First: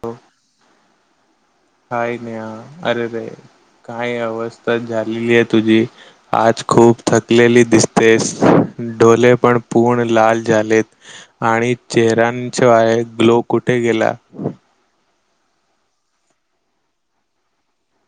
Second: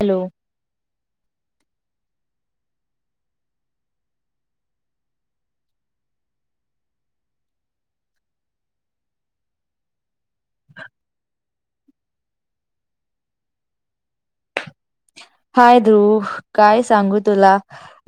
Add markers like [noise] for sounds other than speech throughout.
Hello hi Neha. अरे ररे काय अवस्था झालेली आहे तुझी, आज खूप थकलेली दिसतेस. डोले पण पूर्ण लाल झालेत आणि चेहर्यांच्याय ग्लो कुठे गेला? [inaudible] हाय ध्रुव. काय सांगू तुला.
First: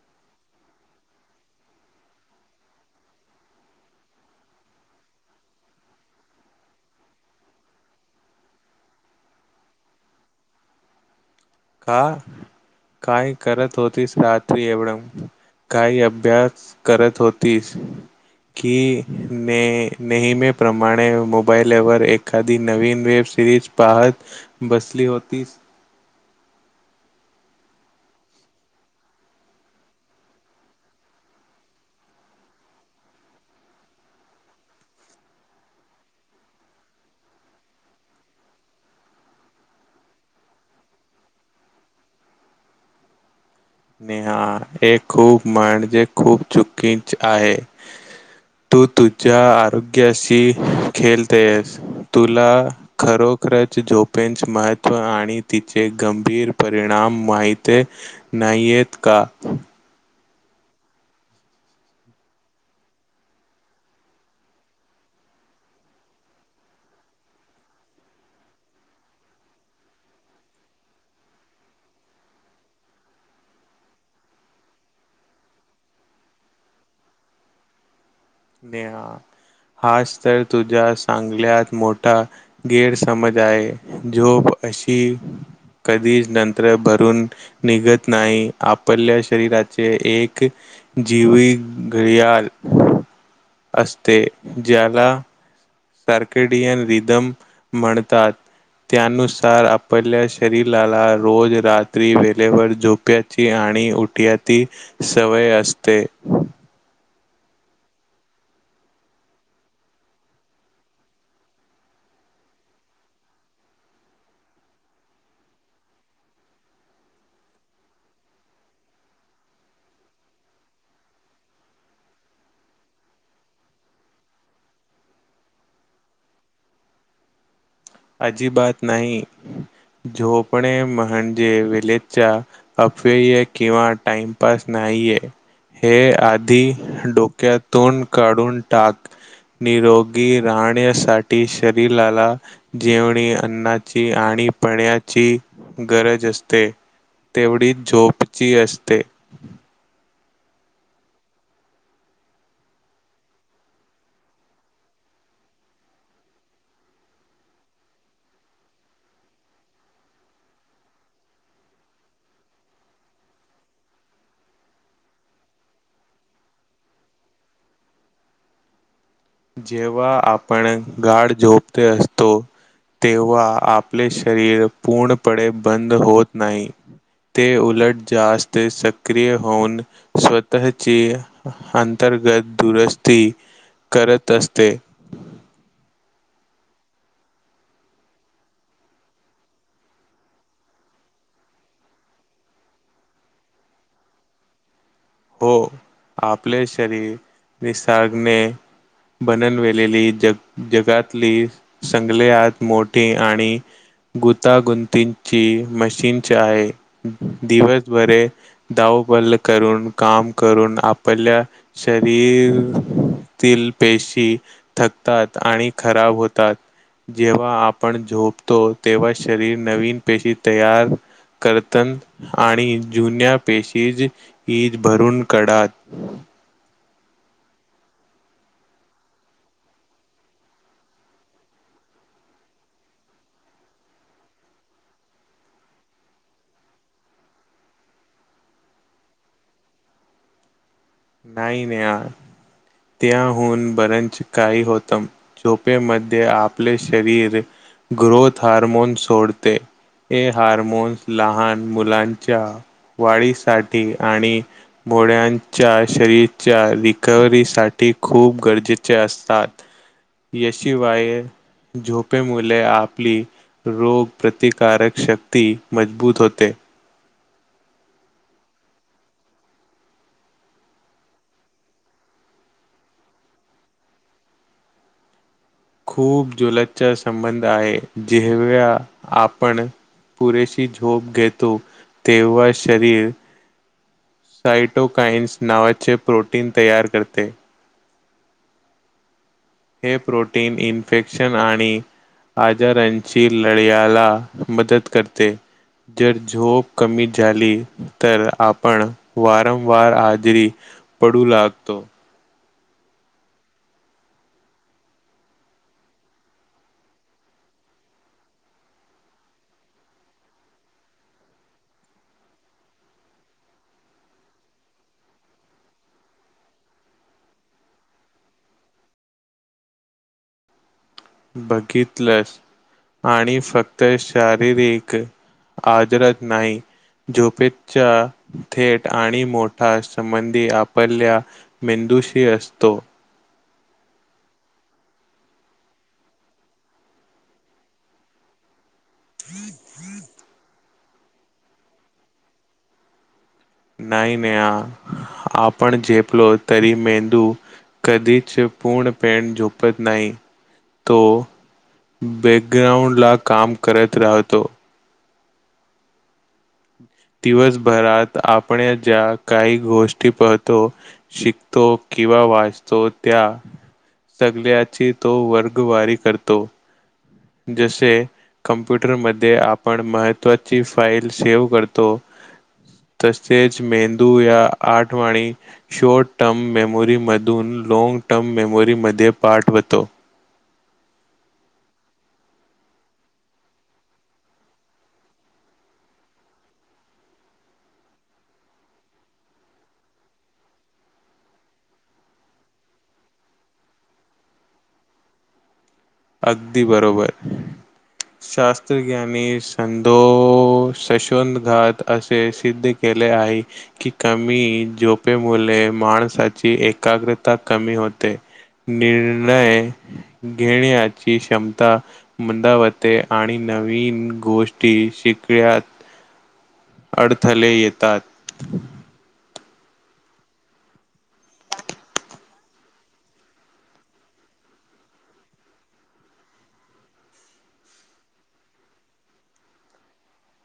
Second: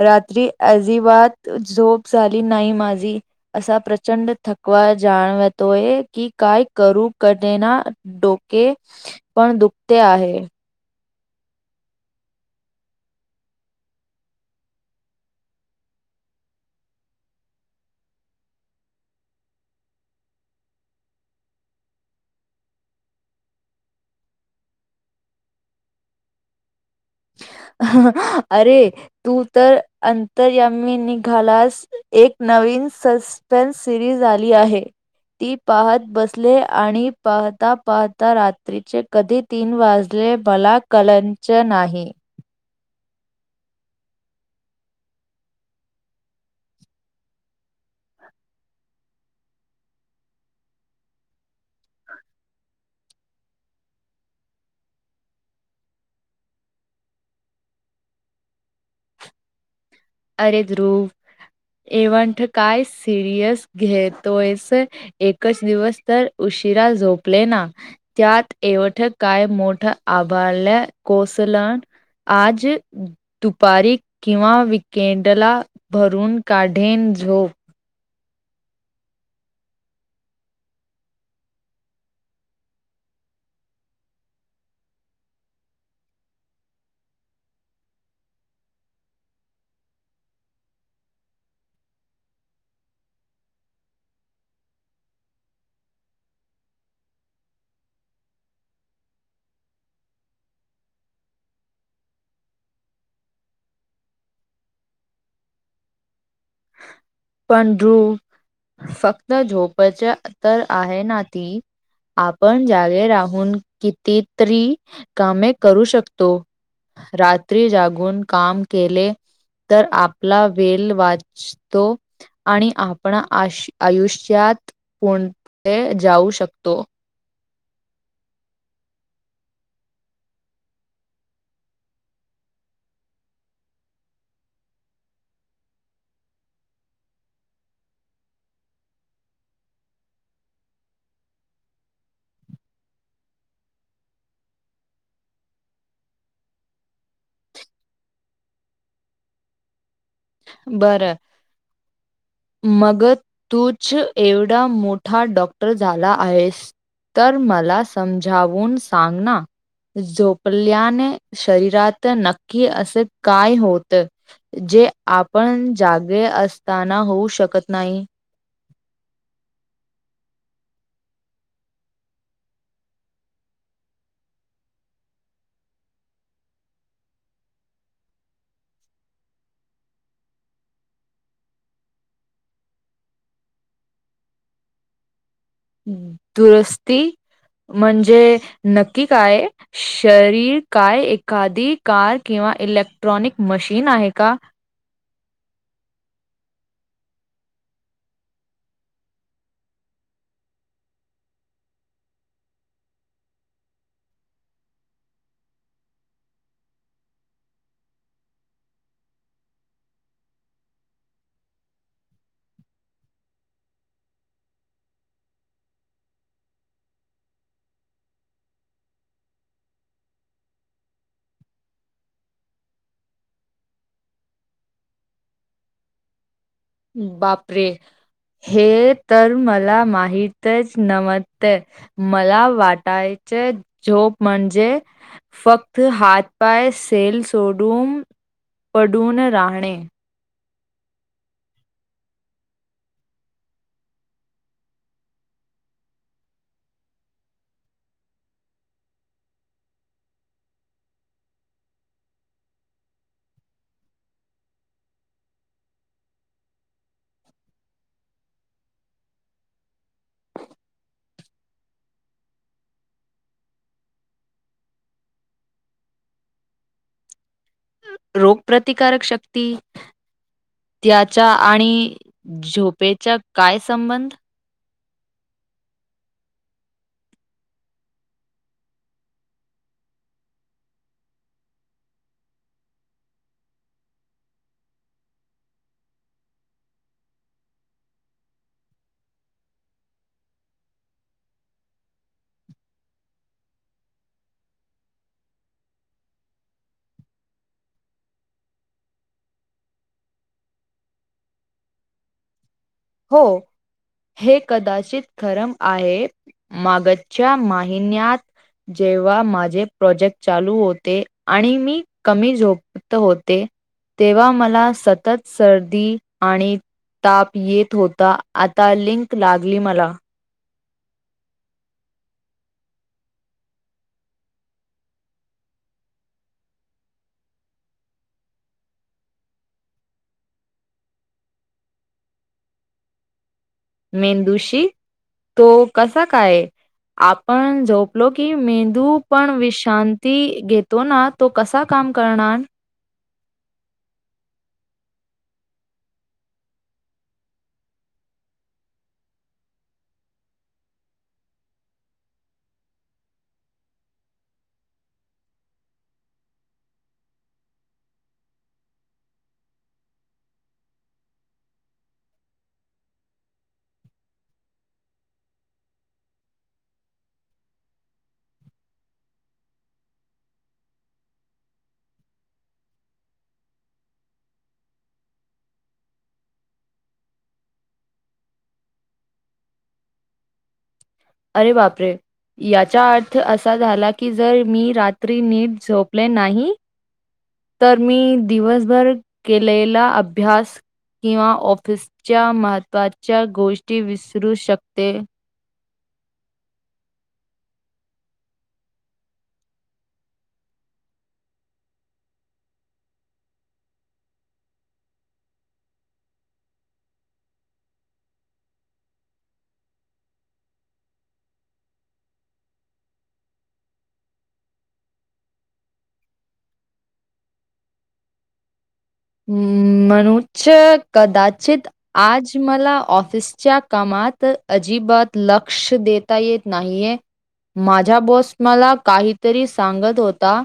रात्री अजिबात झोप झाली नाही माझी. असा प्रचंड थकवा जाणवतोय की काय करू क देना डोके पण दुखते आहे. का, काय करत होतीस रात्री एवढ? काही अभ्यास करत होतीस. की ने नेहमीप्रमाणे मोबाईलवर एखादी नवीन वेब सेरीज पाहत बसली होतीस. [inaudible] अरे तू तर अंतरयामी निघालास. एक नवीन वीण सस्पेन्स सिरीज आली आहे. ती पाहत बसले आणि पाहता पाहता रात्रीचे कधी तीन वाजले ले भला कलंच नाही. नेहा हे खूप म्हणजे खूप चुकीच आहे. तू तुझ्या आरोग्याशी खेळतेस. तुला खरोख खर झोपेचे महत्त्व आणि तिचे गंभीर परिणाम माहितय नाहीयत का? अरे ध्रुव एवंट काय सिरियस घेतोयस. एकच दिवस तर उ उशिरा झोपले ना. त्यात एवढ काय मोठ् आभारल्या कोस आज दुपारी किंवा केंडला भरून काढेण झोप. नेहा हाच तर तुझ्या चांगल्यात मोठा गैरसमज आहे. जो अशी कधीच नंतर भरून निघत नाही. आपल्या शरीराचे एक जीवी घडयाल असते. ज्याला सर्केडियन रिदम म्हणतात. त्यानुसार आपल्या शरीराला रोज रात्री वेळेवर झोप्याची आणि आणि उठया ती सवय असते. पण ध्रुव, फक्त झोपच्या तर आहे ना ती. आपण जागे राहून कितीतरी कामे करू शकतो. रात्री जागून काम केले तर आपला वेल वाचतो. आणि आपण आयुष्यात कोणठे जाऊ शकतो अजीबात नाही. झोपणे म्हणजे विलेचा अप्यय किंवा टाइमपास ना नाहीेय हे आधी डोक्यातून काढून टाक. निरोगी राहण्यासाठी शरीराला जेवणी अन्नाची आणि पण्याची गरज असते तेवढीच झोपची असते बरं ह मग तूच एवढा मोठा डॉक्टर झाला आहेस तर मला समजावून सांग ना झोपल्याने शरीरात नक्की असे काय होत जे आपण जागे असताना होऊ शकत नाही जेव्हा आपण गाड झोपते असतो तेव्हा आपले शरीर पूर्णपणे बंद होत नाही ते उलट जास्त सक्रिय होऊन स्वतःची अंतर गत दुरुस्ती करत असते दुरस्ती म्हणजे नक्की काय शरीर काय एखादी कार किंवा इलेक्ट्रॉनिक मशीन आहे का हो आपले शरीर निसर्गने बननवेेलेली जग जगातली संगलेत मोठी आणि गुतागुंतीची मशीन आहे दिवसभरे दाव बल करून काम करून आपल्या शरीर त पेशी थकतात आणि खराब होतात जेव्हा आपण झोपतो तेव्हा शरीर नवीन पेशी तयार करतन आणि जुन्या पेशीज ईद भरून काढात बापरे हे तर मला माहितच नम्हते मला वाटायच झोप म्हणजे फक्त हातपाय सेल सोडून पडून राहणे नाही नाही या त्याहून बरंच काही होतं झोपेमध्ये आपले शरीर ग्रोथ हारमोन सोडते हे हार्मोन्स लहान मुलांच्या वाडीसाठी आणि भोड्यां च्या शरीरच्या रिकवरी साठी खूप गरजेचे असतात याशिवाय झोपे मुले आपली रोग प्रतिकारक शक्ती मजबूत होते रोग प्र्रतिकारक शक्ती त्याचा आणि झोपेचा काय संबंध खूप जुलतचा संबंध आहे जेवव्हा आपण पुरेशी झोप घेतो तेव्हा शरीर सायटोकाइन्स नावाचे प्रोटीन तयार करते हे प्रोटीन इन्फेक्शन आणि आजारांची लढ्याला मदत करते जर झोप कमी झाली तर आपण वारंवार आजरी पडू लागतो हो हे कदाचित खरम आहे मागच्या महिन्यात जेव्हा माझे प्रोजेक्ट चालू होते आणि मी कमी झपत होते तेव्हा मला सतत सर्दी आणि ताप येत होता आता लिंक लागली मला बघितलंस आणि फक्त शारीरिक. आजरच नाही. झोपेच्या थेट आणि मोठा संबंधी आपरल्या म दोषी असतो. मेंदुशी. तो कसा काय आपण झोपलो की मे तू पण विश्रांती घेतो ना तो कसा काम करणार. नाही नाही आपण झेपलो तरी मेंदू. कधीच पूर्ण पेट झोपत नाही तो. बॅकग्राउंड ला काम करत राहतो. दिवसभरात आपण ज्या काही गोष्टी पाहतो शिकतो किंवा वाचतो त्या सगळची तो वर्गवारी करतो. जसे कमप्युटरमध्ये आपण महत्वाची फाईल सेव्ह करतो तसेच मेंदू या आठवाणी शॉर्ट टर्म मेमोरी मधून लँग टर्म मेमोरीमध्ये पाठवतो. अरे बापरे. याचा अर्थ असा झाला की जर मी रात्री नीट झोपले नाही. तर मी दिवसभर केलेला अभ्यास. किंवा ऑफिसच्या महत्त्वाच्या गोष्टी विसरू शकते. अगदी बरोबर. शास्त्रज्ञानी सधो शशवत घात असे सिद्ध के केले आहे की कमी झोपे मुले माणसाची एकाग्रता कमी हो. होते निर्णय घेण्याया ची क्षमता मंदावते आणि नवीन गोष्टी शिकण्यात अडथले येतात. हम्म. म्हणु कदाचित आज मला ऑफिसच्या कामात अजिब बाात लक्ष देता येत नाहीय. माझ्या बॉस मला काहीतरी सांगत होता.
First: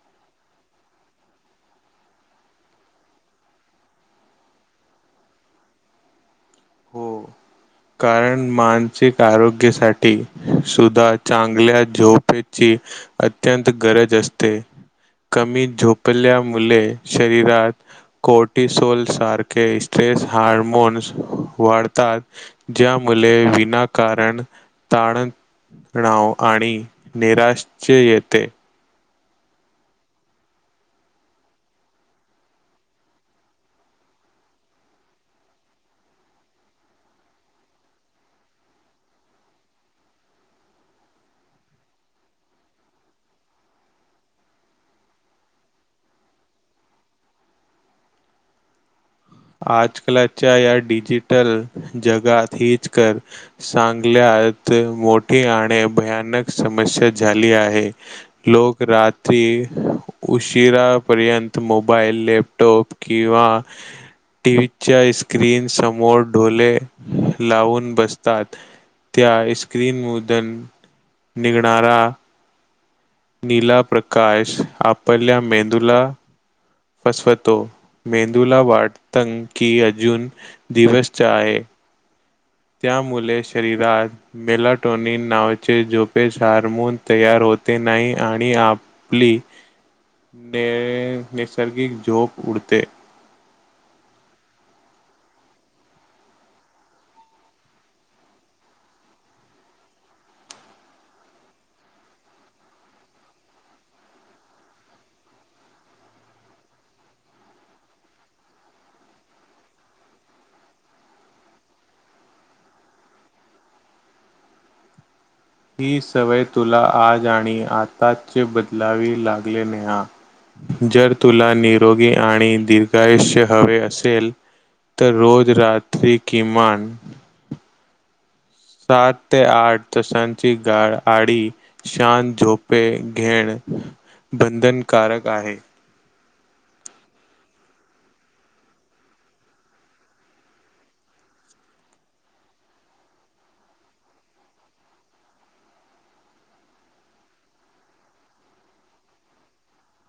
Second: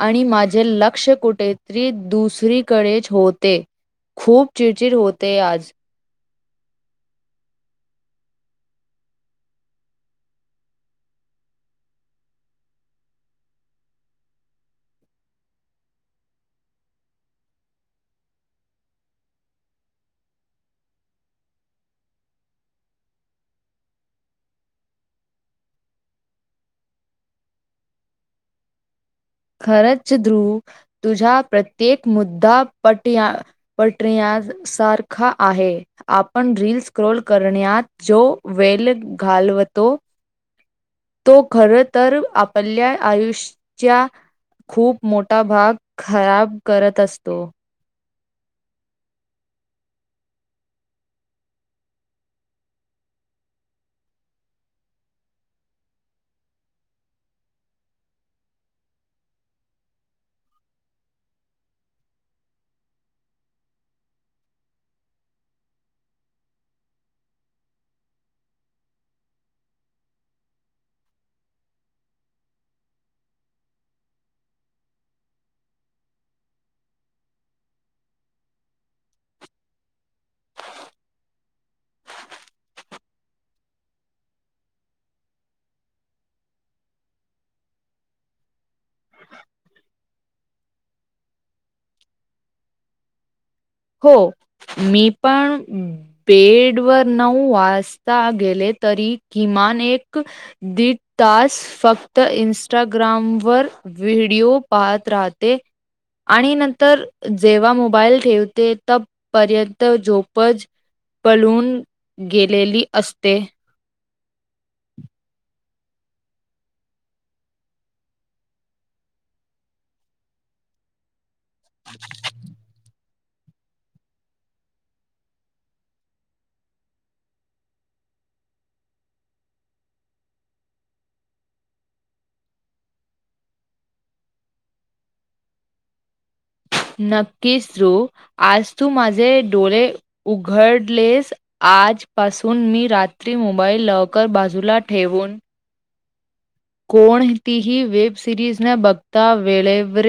आणि माझे लक्ष कुठेतरी दुसरी. कडेच होते खूप चिडचिड होते आज हो. कारण मानसिक आरोग्यासाठी सुद्धा चांगल्या झोपे ची अत्यंत गरज असते. कमी झोपल्यामुळे शरीरात कोटिसोल सारखे तेस हारमोन्स वाढतात ज्या मुले विनाकारण ताण नाव आणि निराश येते. खरंच ध्रुव तुझ्या प्रत्येक मुद्दा पट सारखा आहे आपण ड्रील स्क्रॉोल करण्यात जो वेल घाात. अलवतो. ह [inaudible] तो खर तर आपल्या आयुष्याच्या खूप मोठा भाग खराब करत असतो. आजकालच्या या डिजिटल जगात हीच कर चांगल्या मोठी आणि भयानक समस्या झाली आहे लोक रात्री उशिरा पर्यंत मोबाईल लॅपटॉप किंवा टीव्हीच्या स्क्रीन समोर ढोले लावून बसतात त्या स्क्रीनमदन निघणारा नीला प्रकाश आपल्याल्या मेंदुला फसवतो मेंदूला वाटत की अजून दिवसच आहे त्यामुळे शरीरात मेलाटोनिन नावाचे झोपेस हार्मोन तयार होत होते नाही आणि आपली न नैसर्गिक झोप उडते हो मी पण बेड वर नऊ वाजता गेले तरी किमान किमान एक दीड तास फक्त इंस्टाग्रामवर व्हिडिओ पाहत राहते आणि नंतर जेव्हा मोबाईल ठेवते ते त पर्यंत झोपच पळून गेलेली असते ही सवय तुला आज आणि आताच बदलावी लागले नेहा जर तुला निरोगी आणि दीर्घायुष्य हवे असेल तर रोज रात्री किमान सात ते आठ तासांची गाढ आडी शांत झोपे घेण बंधनकारक आहे नक्कीच रु आज तू माझे डोळे उघडलेस आजपासून मी रात्री मोबाईल लवकर बाजूला ठेवून कोणतीही वेबसिरीज न बघता वेळेवर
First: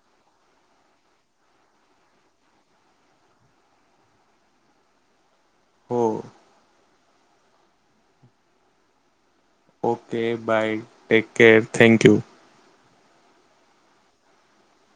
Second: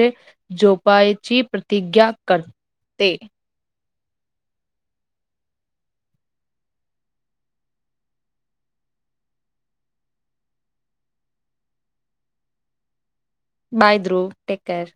झोपायची प्रतिज्ञा करते हो okay bye take care thank you bye bro take care